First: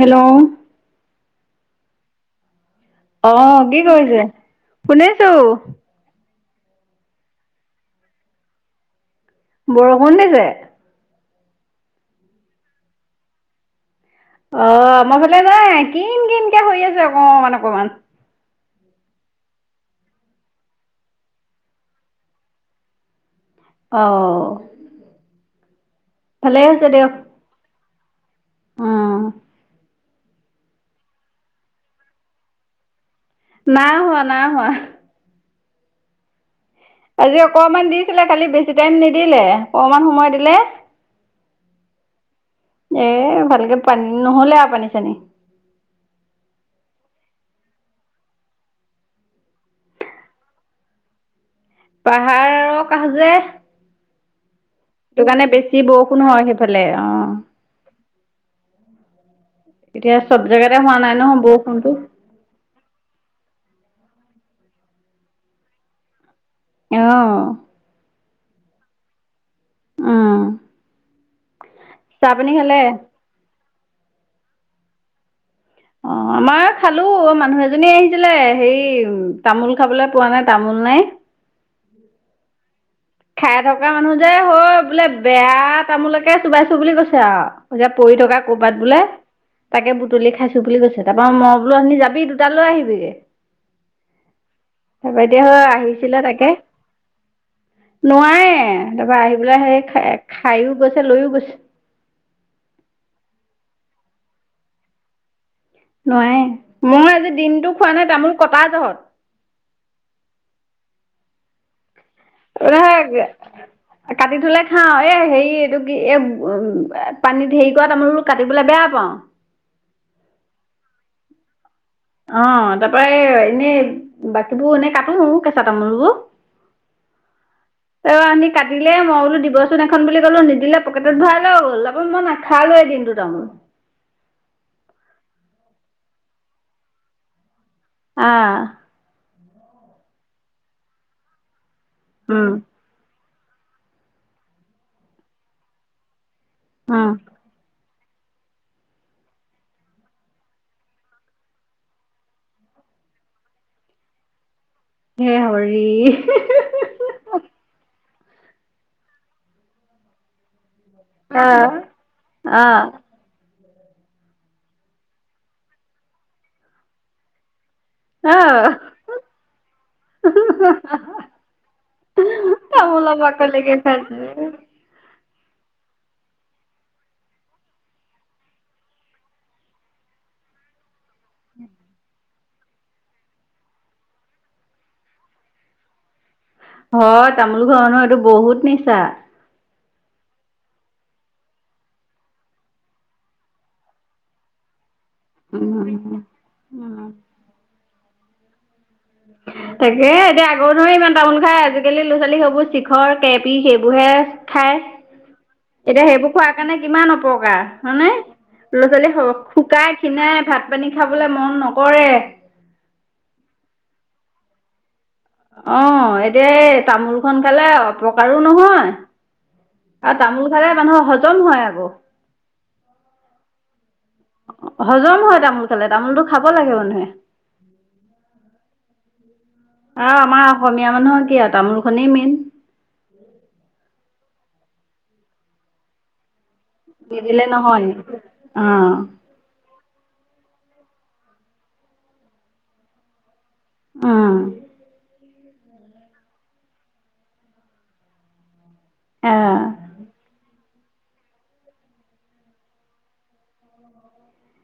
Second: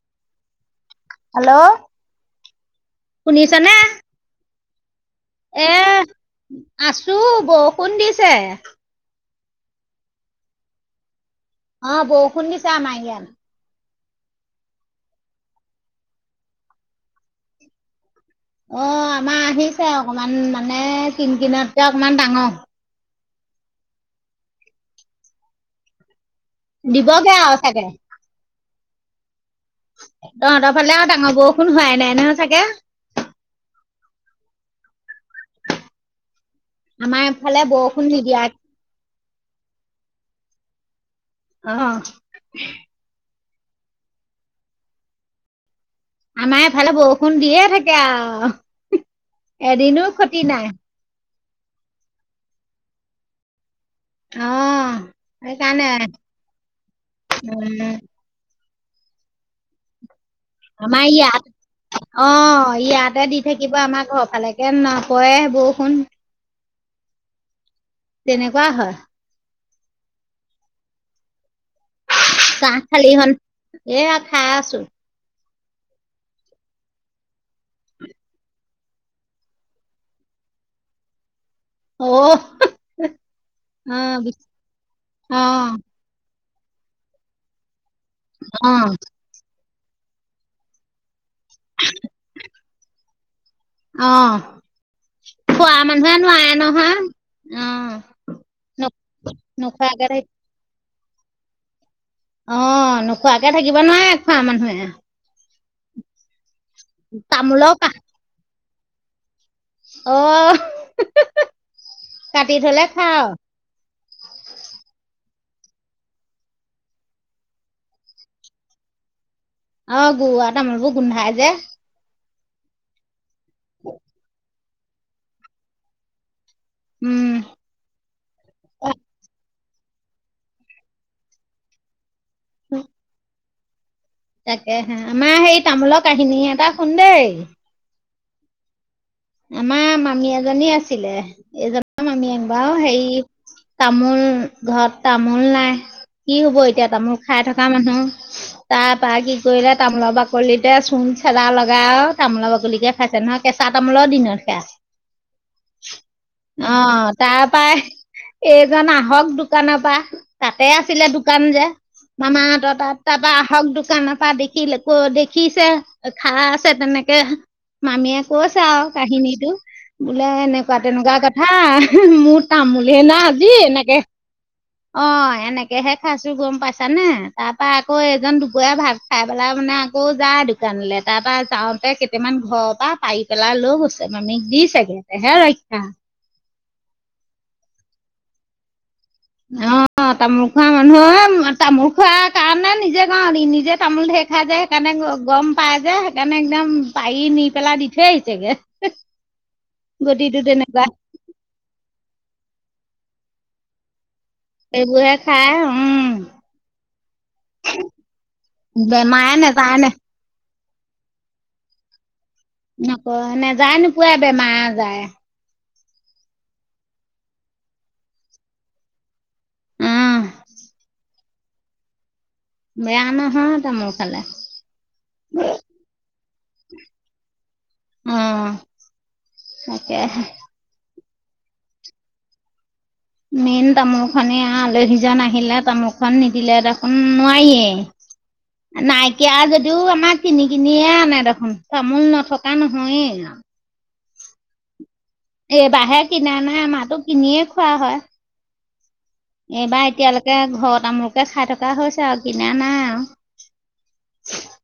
Hello. Hello. অ, শুনিছানে কি কৰিছে? শুনিছো। এ আছো, বৰষুণ দিছে। বৰষুণ দিছে? অ, বৰষুণ দিছে আমাৰ ইয়াত। অ, মই আমাৰ ফালে নাই। কিন কিনকৈ পৰি আছে অকমান অকমান। অ, আমাৰ আহিছে অকমান মানে, কিন কিনটকে অকমান ডাঙৰ অ। ভালেই হৈছে দিয়ক। দিবগে আৰু চাগে। উম। তহঁতৰ ফালে আৰু ডাঙৰ বৰষুণ হোৱাই নাই নহয় চাগে। নাই হোৱা, নাই হোৱা। আমাৰ আজি এইফালে অকণমান বৰষুণ দিছিলে। নিদিয়া কালি বেছি টাইম নিদিলে। অকমান সময় দিলে। অহ। এ ভালকে পানী ন'হলে আৰু পানী-চানী। আমাৰ এফালে বৰষুণ দিয়ে থাকে আৰু। এদিনো ক্ষতি নাই। পাহাৰ আৰু কাষ যে। অ সেইটো কাৰণে বেছি সেইকাৰণে বৰষুণ হয় সেইফালে। অ। উম এতিয়া চব জেগাতে হোৱা আমাৰ নাই নহয় ইয়াত বৰষুণটো। অ, ইয়াতে দি থাকিব। আমাৰ ঘৰফালেকে নপৰে বৰষুণ। অ'। তেনেকুৱা হয়। উম। পানী চাহ খালে? খালী হত? এয়া খাই আছো। অ, আমাৰ খালো। মানুহ এজনী আহিছিলে। হেৰি তামোল খাবলৈ পোৱা নাই, তামোল নাই। অ' [inaudible] খাই থকা মানুহ অ' যে, বিচ- হওঁ বোলে বেয়া অ' তামোলকে চুবাইছোঁ বুলি কৈছে আৰু। তিয়া পৰি থকা ক'বাত অ' বোলে। তাকে বুটলি খাইছো বুলি কৈছে। তাৰ পৰা মই বোলো অথনি যাবি দুটা লৈ আহিবিগে। অ' তাৰপৰা এতিয়া হা আহিছিলে তাকে। হয়। নোৱাৰে। তাৰপৰা আহি পেলাই নোখোৱাকে সেই থাক খাইও গৈছে। লৈও গৈছে। অ নোখোৱাকে থাকিব নোৱাৰে খোৱা মানুহে। নোৱাই মই আজি দিনটো তামোলৰ কা খোৱা নাই তামোল কটা জহত। অ' [inaudible] খাও [unintelligible] কাটি থলে খাওঁ এ হেৰি এইটো কি এ [unintelligible] পানীত হেৰি কৰা তামোল কাটিবলৈ বেয়া পাওঁ। অ গু আ তামোলবোৰ গোন্ধাই যে। অ তাৰ পৰা এ এনে বাকীবোৰ এনেই কাটো কেঁচা তামোলবোৰ। উম অ আমি কাটিলে মই বোলো দিব নুন [inaudible] এখন বুলি ক'লো নিদিলে পকেটত ভৰাই লৈ গ'ল [unintelligible] আকৌ মই নাখালোে দিনটো তামোল। তাকে হা আমাৰ হেই তামোলৰ কাহিনী এটা শুন দেই। অঁ। আমাৰ মামী এজনী আছিলে এজনৰ উম মামিয়েক বাৰু হেৰি তামোল ঘৰত তামোল নাই, কি হ'ব এতিয়া উম তামোল খাই থকা মানুহ তাৰ পৰাৰা কি কৰিলে তামোলা বাকলিতে চূণ [unintelligible] লগা তামোলৰ বাকলিকে খাইছে নহয় কেঁচা ত [inaudible] হে, হৰি হিঃ, হিঃ অ, 'তাৰ পৰা এইজন আহক দোকানৰ পৰা তাতে আছিলে দোকান যে আহ মামাহঁতৰ তাত আহ তাৰপা আহক দোকানৰ পৰা দেখি [unintelligible] খাই আছে তেনেকে মামীয়ে কৈছে আহ আৰু কাহিনীটো বোলে এনেকুৱা তেনেকুৱা কথা মোৰ তামোলহে তামোলৰ না আজি বাকলিকে এনেকে [unintelligible] অ', নেকেহে খাইছো গম পাইছানে নাই? তাৰ পৰা আকৌ এইজন দুপৰীয়া ভাত খাই পেলাই মানে আকৌ যায় দোকানলৈ তাৰ পৰা যাওঁতে কেইটামান ঘৰৰ পৰা পাৰি পেলাই লৈ গৈছে মামীক দিছে গৈ তেহে ৰক্ষা হয়, তামোল ঘৰ ন এইটো বহুত নিচা অ', তামোল খোৱা মানুহ তামোল [unintelligible] সেইকাৰণে গম পাই যে সেইকাৰণে একদম উম। পাৰি নি পেলাই দি থৈ আহিছে গৈ তাকে, এতিয়া আগৰ ধৰি ইমান তামোল খাই আজিকালি ল'ৰা ছোৱালী সেইবোৰ শিখৰ কেপি সেইবোৰ হে খায় এইবোৰহে খাই এতিয়া উম সেইবোৰ খোৱাৰ কাৰণে কিমান অপকাৰ হয়নে? ল'ৰা ছোৱালী বেমাৰে [unintelligible] নেযায় নে শুকাই খীনায় ভাত পানী খাবলৈ মন নকৰে নকয় নে যায় নোপোয়াই বেমাৰ আজায় অ', এতিয়া এই তামোলখন খালে অপকাৰো নহয় উম আৰু তামোল খালে মানুহৰ হজম হয় আকৌ বেয়া নহয়, তামোল খালে হজম হয়, তামোল খালে তামোলটো খাব লাগে মানুহে অ', তাকে আৰু আমাৰ অসমীয়া মানুহৰ কি আৰু তামোলখনেই মেইন মেইন তামোল খনে [unintelligible] আলহীজন আহিলে তামোল খন নিদিলে [unintelligible] উম নিদিলে নহয় নোৱাৰিয়েই অ', নাই কেয়া যদিও আমাৰ কিনি কিনিয়ে আনে দেখোন, তামোল নথকা নহয়েই আৰু উ এইবাহে কিনা নাই, আমাতো কিনিয়ে খোৱা হয় অ', এইবাৰ এতিয়ালৈকে ঘৰ তামোলকে খাই থকা হৈছে আৰু, কিনা নাই আৰু [unintelligible]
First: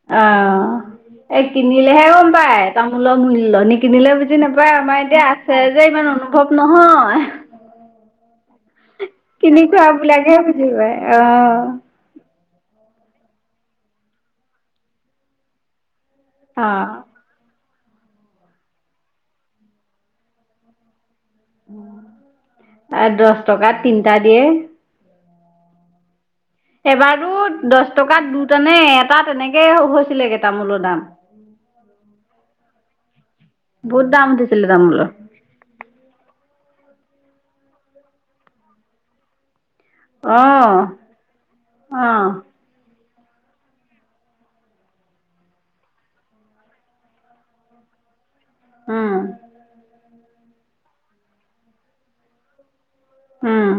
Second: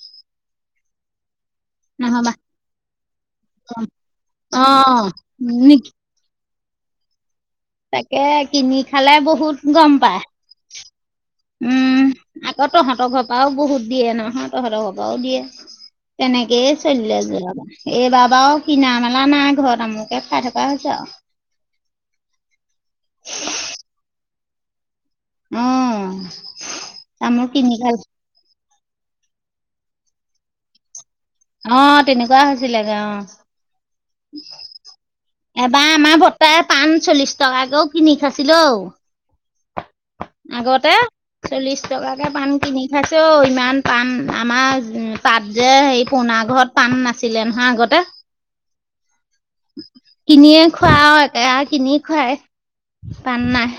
অহ, এ, কিনিলেহে গম নহ'বা পায় তামোলৰ মূল্য, নি কিনিলে বুজি নাপায় আমাৰ অ' এতিয়া আছে যে ইমান অনু [unintelligible] নহয় তাকে, কিনি খালে বহুত গম পায় আহিবাই আহ উম, আকৌ, তহঁতৰ ঘৰ পৰাও বহুত দিয়ে নহয়, তহঁতৰ ঘৰ পৰাও দিয়ে। তেনেকেইে, চলিল অ', আছো যেনিবা। এইবাৰ বাৰু কিনা-মেলা নাই ঘৰত আমকে খাই থকা হৈছে আৰু। আৰু দহ টকাত তিনিটা দিয়ে। উম, এবাৰতো দহ টকাত দুটা নে এটা তেনেকেই হৈছিলেগেই তামোলৰ দাম। অ', তেনেকুৱা হৈছিলে গ অ'। বহুত দাম দিছিলে তামুলৰ। এবাৰ আমাৰ ভটাৰ পাণ চল্লিশ টকাকেও কিনি খাইছিলো। অ', আগতে চল্লিশ টকাকে অ', পান কিনি পাইছে। ইমান পাণ আমাৰ তাত যে সেই পুৰণা ঘৰত পাণ নাছিলে নহয় আগতে। উ' কিনিয়ে খোৱা হয় আৰু একে কিনি খোৱাই। পান উম, নাই,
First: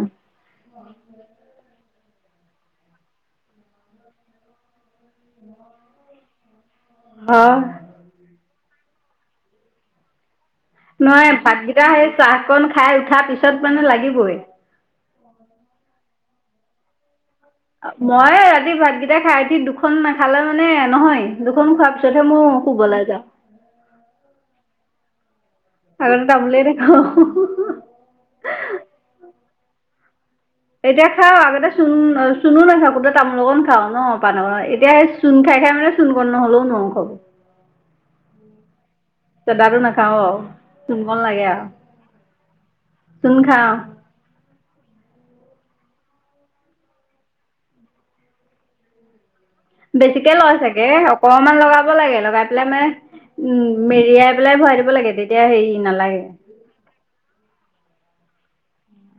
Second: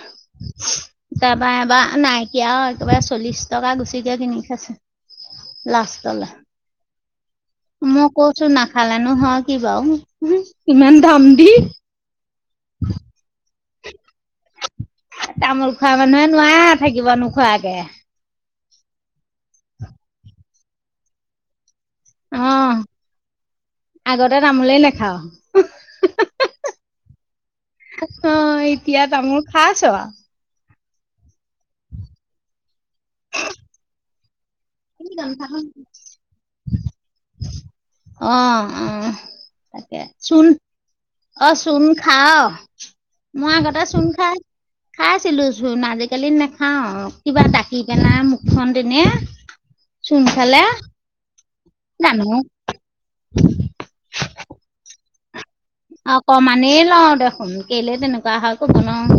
যোৱা বাৰ এবাৰ নাইকিয়া আৰু একেবাৰে চল্লিশ টকা গুচিকে কিনি খাইছো লাষ্টলৈ। হয়। মই কৈছোঁ নাখালে নো হয় কি বাৰু, ইমান দাম নহয় দি। ভাতকেইটা সেই চাহকণ খাই উঠাৰ পিছত মানে লাগিবই। তামোল খোৱা মানুহে নোৱাৰে থাকিব নোখোৱাকে। মই ৰাতি ভাতকেইটা খাই উঠি দুখন নাখালে মানে নহয়। দুখন খোৱাৰ পিছতহে অ মই শুবলে যাওঁ। আগতে তামোলে নেখাও। আগতে তামোলে নাখাওঁ। অ' এতিয়া তামোল খাইছ? এতিয়া খাওঁ আগতে চুণ-চুনো নাখাওঁ আগতে তামোলকণ খাওঁ ন পান এতিয়া চুণ খাই-খাই মানে চুণকণ নহ'লেও নোৱাৰো খাব। অ' অ' চদাটো তাকে নাখাওঁ আৰু চূণ চূণকণ লাগে অ' আৰু চুণ খাৱ? চূণ মই খাওঁ। আগতে চুন খাই খাইছিলো, চুন আজিকালি নাখাওঁ কিবা দাকি পেলাই মুখন তেনেই। বেছিকে লয় চাগে। অকণমান লগাব লাগে। জানো লগাই পেলাই মানে উম' মেৰিয়াই পেলাই ভৰাই দিব লাগে। তেতিয়া হেৰি নালাগে। অকমানেই লওঁ দেখোন কেলে তেনেকুৱা হয় ক'ব নোৱাৰো।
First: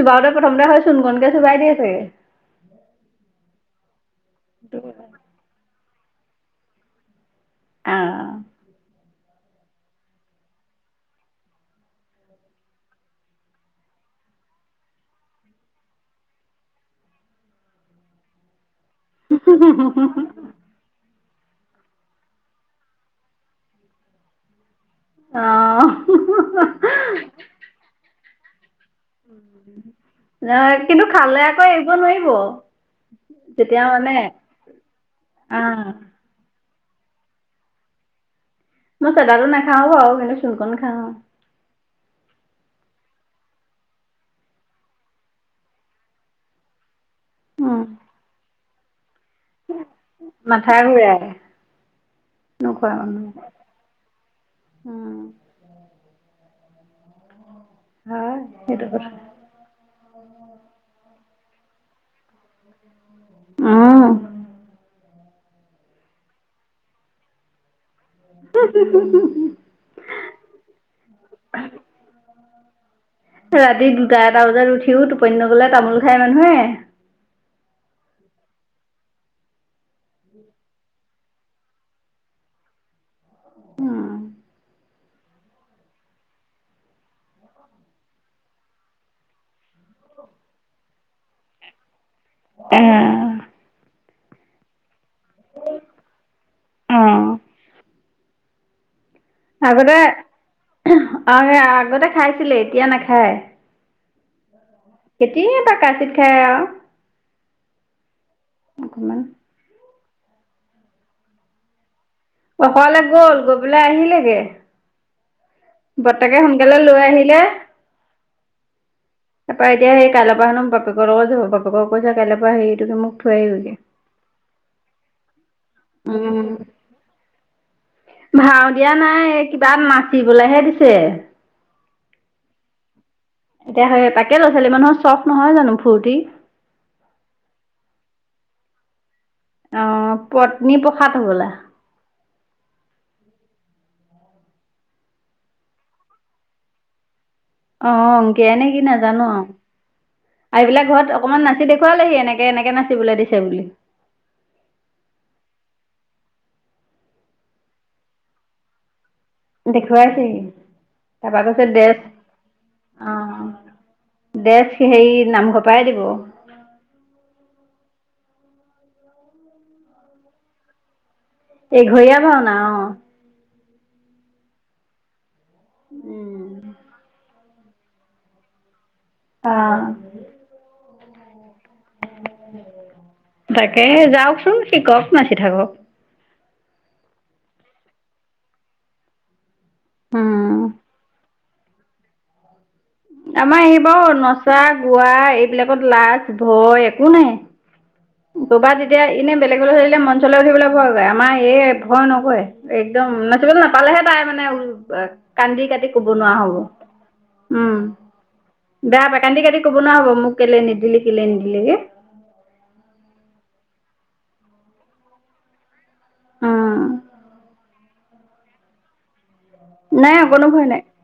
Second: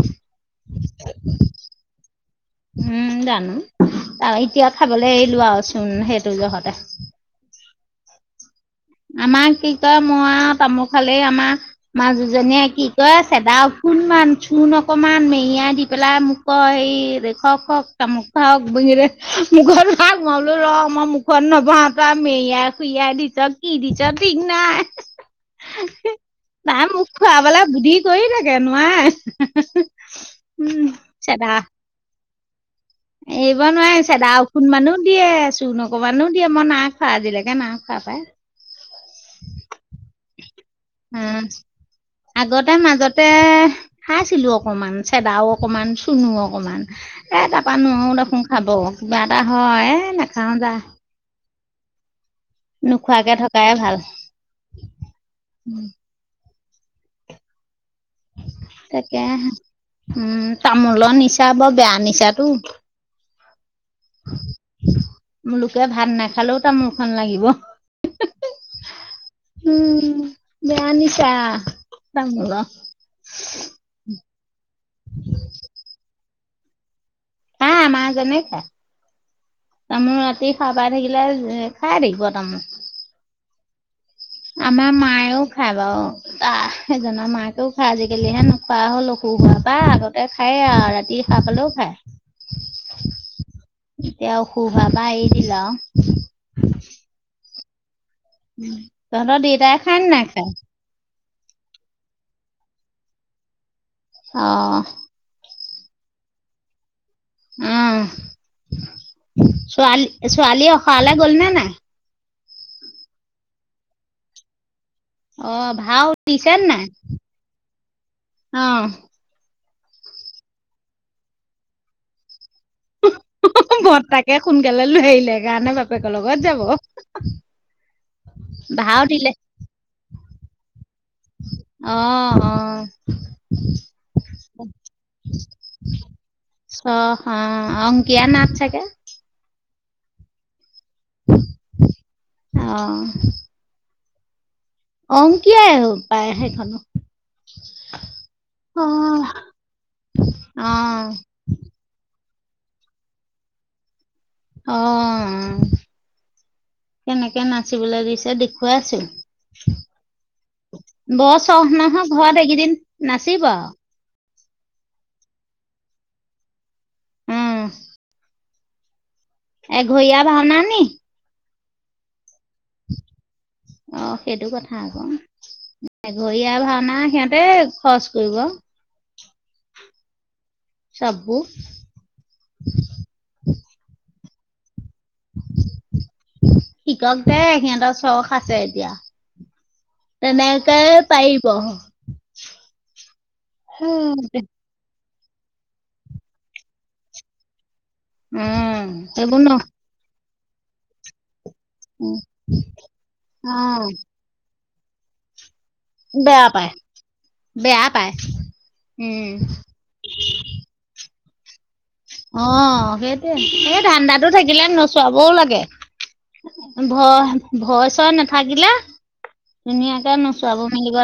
চোবাওঁতে প্ৰথমতে হেই চুনকনকে চোবাই দিয়ে চাগে। উম' জানো এতিয়া খাবলৈ এৰিলো আৰু চুন সেইটো জহতে। অ'। আমাক কি কয় মই আৰু তামোল খালেই আমাৰ মাজুজনীয়ে কি কয চেদা অকন-মান, চূণ অকমান মেৰিয়াই দি পেলাই মোক কয় খুৱাওক খুৱাওক তামোল খুৱাওক বুলিয়ে মুখত ভৰাওক, মই বোলো ৰ মই মুখত নভৰাওঁ তই মেৰিয়াই খুইয়াই দিচ' কি দিছ ঠিক নাই অ'। তাই খোৱাবলে বুদ্ধি কৰি থাকে, নোৱাৰে। ন' উম কিন্তু খালে আকৌ এৰিব নোৱাৰিব। এইব যেতিয়া নোৱাৰি, মানে চেদা অকণ মানো দিয়ে, চূণ অ', অকণ মানো দিয়ে মই না খোৱা আজিলৈকে নাই খোৱা পাই। মই চাদাতো নাখাওঁ বাৰু কিন্তু চূণকন খাওঁ। উম'। আগতে মাজতে খাইছিলো অকমান চেদাও অকমান, চুণু অকমান এ তাৰপৰা উম, নোৱাৰোঁ দেখোন খাব। কিবা এটা হয় এ নাখাওঁ। মাঠাই ঘূৰাই। নোখোৱা মানুহ। নোখোৱাকে থকায়ে ভাল। উম, হয় সেইটো কথা। তাকে উম, তামোলৰ নিচা বৰ বেয়া নিচাটো। অ'। লোকে ভাত নাখালেওঁ তামোলখন লাগিব। [unintelligible] উম, বেয়া নিছা তামোলৰ। ৰাতি দুটা এটা বজাত উঠিওঁ টোপনি নগ'লে তামোল খায় মানুহে। খায় আমাৰ জনে খায়। তামোল ৰাতি সাৰ পাই থাকিলে খাই থাকিব তামোল। উম। আমাৰ মায়েও খায় বাৰু তা সেইজনৰ মাকেওঁ খায়, আজিকালিহে নো পাৰ হ'ল অসুখ হোৱা পা আগতে খায় আৰু ৰাতি সাৰ পালেও খায়। উম, এতিয়া অসুখ হোৱাৰ পা এৰি দিলা আৰু। অ'। তহঁতৰ দেউতাই এ আগতে খাই নে নাখাই? অ, আগতে খাইছিলে, এতিয়া নাখায়। অ, কেতিয়াবা কতচিট খাই আৰু। অ, অকমান ছোৱালী ছোৱালী আসৰালে গ'ল নে নাই? অকলে গ'ল গৈ পেলাই আহিলেগে। অ, ভাও বৰ্তাকে দিছে নে সোনকালে নাই লৈ আহিলে। অ তাই এতিয়া সেই কাইলৈ পৰাহেনো বাপেকৰ লগত যাব, বাপেক কৈছে কাইলৈৰ পৰা হেৰি তুমি মোক থৈ আহিবিগে বৰতাকে সোনকালে লৈ আহিলে, সেই কাৰণে বাপেকৰ লগত যাব। ভাওঁ দিয়া ভাও নাই দিলে কিবা নাচিবলেহে দিছে। অ, অ, এতিয়াহে তাকে ল'ৰাছোৱালী মানুহৰ চ'স নহয় জানো ফূৰ্তি। চ'স, অ, অংকীয়া নাট চাগে। অ, পত্নী প্ৰসাদ সবলা। অ, অংকিয়াই পায় সেইখন। অ, অংকীয়া নে কি নাজানো আৰু। এইবিলাক অ ঘৰত অকমান নাচি দ ো [unintelligible] ৱালেহি এনেকে এনেকে নাচিবলৈ দিছে বুলি। অ, কেনেকে নাচিবলৈ দিছে দেখুৱাইছো। দেখুৱাইছেহি বৰ তাৰপা কৈছে চ'স ড্ৰেছ নহয়, ঘৰত এইকেইদিন নাচিবা। দেচ সেৰি নামঘৰৰ পৰাই দিব। উম, এঘৰীয়া ভাওনা নি। এঘৰীয়া ভাওনা। অ, অ, সেইটো কথা আকৌ এঘৰীয়া ভাওনা সিহঁত। এই, খৰচ কৰিব। অ, চাব তাকে যাওঁকচোন শিকক নাচি থাকক। শিকক দে সিহঁতৰ চখ আছে, এতিয়া। উম, তেনেকে পাৰিব। আমাৰ এই বাৰু নচা, গোৱা এইবিলাকত লাজ- ভয় একো নাই। দোবাত যেতিয়া এনে সেইবোৰ ন বেলেগলৈ ধৰিলে মঞ্চলৈ উঠিবলৈ ভয় কৰে। আমাৰ ই ভয় অ নকৰে একদম নাচিবলৈ নাপালেহে তাই মানে উ কান্দি কাটি। ক'ব নোৱাৰা বেয়া হ'ব। পায় উম, বেয়া পায় বেয়া পায় উম কান্দি কাটি। ক'ব না হ'ব মোক কেলে নিদিলি কেলে নিদিলিকে। অ, সেইটোৱে সেই ধাণ্ডাতো থাকিলে নচোৱাবঁও লাগে। উম ভয়, ভয় চই নাথাকিলে। ধুনীয়াকে নাই অকণো নোচোৱাব ভয় নাই মেলিব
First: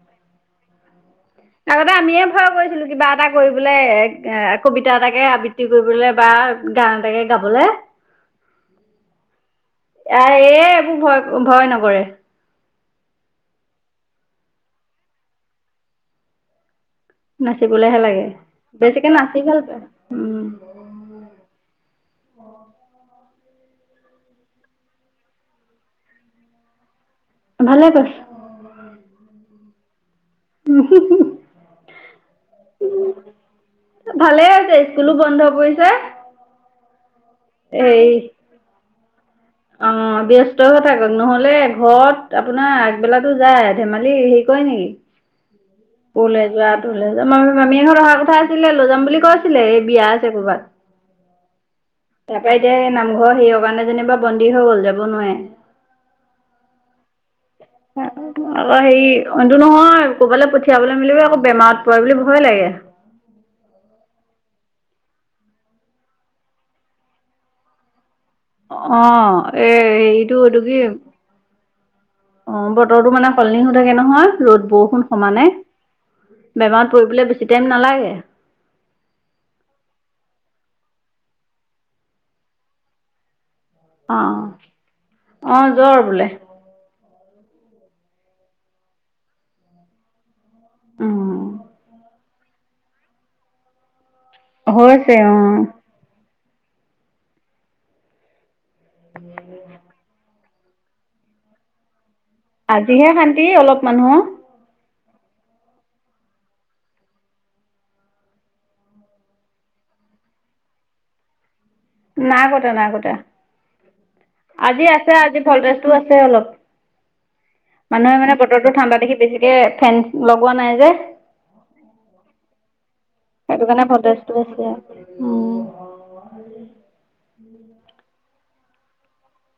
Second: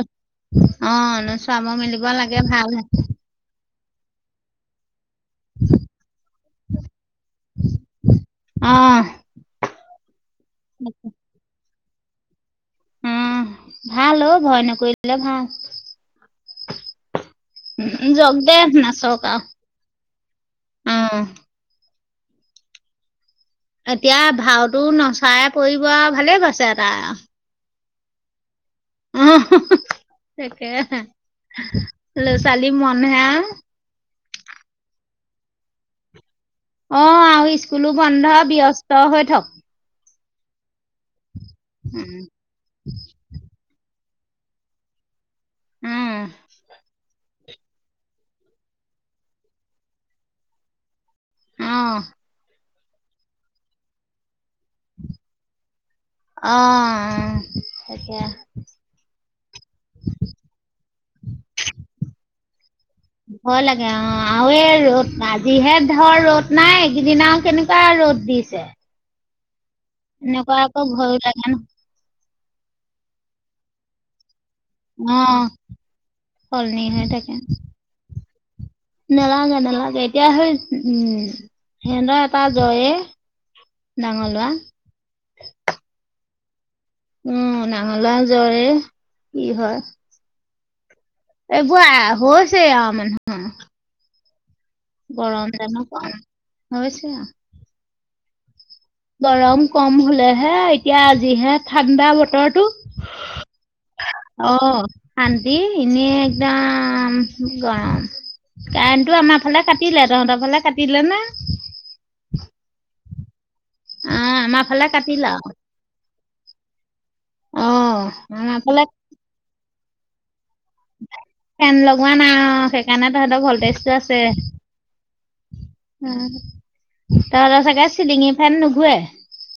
অ, নচোৱ আগতে আমিয়ে ভয় কৰিছিলো কিবা এটা কৰিবলে এ কবিতা এটা। তাকে আবৃত্তি কৰিবলে বা গান এ তাকে গাব'লে। অ, এ, এ, এইবোৰ ভয় ভয় নকৰে। উম, ভাল অ, ভয় নকৰিলে ভাল। নাচিবলেহে লাগে জাওক দেহ বেছিকে নাচক নাচি আৰু ভাল পায় উম অ, এতিয়া ভাওটো নচাই পৰিব আও ভালে পাইছে তাই আওঁ। ভালে কৈছ। অ তাকে ল'ছোৱালী মনহে আও। ভালে আছে স্কুলো বন্ধ পৰিছে। অ আৰু স্কুলো হেৰি বন্ধ ব্যস্ত হৈ থক। অ ব্যস্ত হৈ থাকক নহলে ঘৰত আপ আপোনাৰ আগবেলাতো যায় ধেমালি হেৰি কৰে নেকি উম পৰলে যোৱা তৰলে যোৱা। ম মামী এহত অহা কথা আছিলে লৈ যাম বুলি কৈছিলে এই বিয়া আছে ক'ৰবাত। অ তাৰপৰা এতিয়া এই নামঘৰ সেইৰ কাৰণে যেনিবা বন্দী হৈ গ'ল যাব নোৱাৰে। অ সেইটোয়ে। আকৌ হেৰি অনটো নহয় ক'বালে পঠিয়াবলৈ মেলিবলে আকৌ বেমাৰত পৰে বুলি ভয় লাগে। ভয় লাগে অ আৰু এই ৰ'দ আজিহে ধৰ ৰ'দ নাই এইকেইদিন আও কেনেকুৱা ৰ'দ দিছে। অ এ হেৰিটো এনেকুৱা এইটো কি। আকৌ ভয়ো লাগে অ বতৰটো মানে সলনি হৈ থাকে নহয় ৰ'দ বৰষুণ ন অ সমানে সলনি বেমাৰত পৰিবলৈ বেছি টাইম নালাগে। নেলাগে নেলাগে এতিয়া সেই উম সিহঁতৰ এটা জয়ে। ডাঙৰ লোৱা। অ যৰ বোলে। উম নাঙলা জ্বৰে কি হয়? উম। এইবো আ হছেি আৰু মানুহৰ হৈছে গৰম অঁ দান কম হয় হৈছে আও। গৰম কম হলেহে এতিয়া আজিহে ঠাণ্ডা বতৰতো। আজিহে শান্তি অলপ মানুহৰ। অ শান্ত এনে একদম গৰম। কাৰেণ্টটো আমাৰ ফালে কাটিলে তহঁতৰ ফালে কাটিলেনে? নাই কতা নাই কতা অ আমাৰ আজি ফালে আছে কাটিলে আজি আৰু ভল্টেজটো আছে অলপ। অ মানুহে মানে আমাৰ বতৰটো ফালে ঠাণ্ডা দেখি বেছিকে ফেন লগোৱা নাই যে। ফেন লগোৱা নাই সেইকাৰণে তহঁতৰ সেইটো কাৰণে ভলটেজটো আছে। ভল্টেজটো উম উ তহলে চাগে চিলিঙি ফেন নুঘে।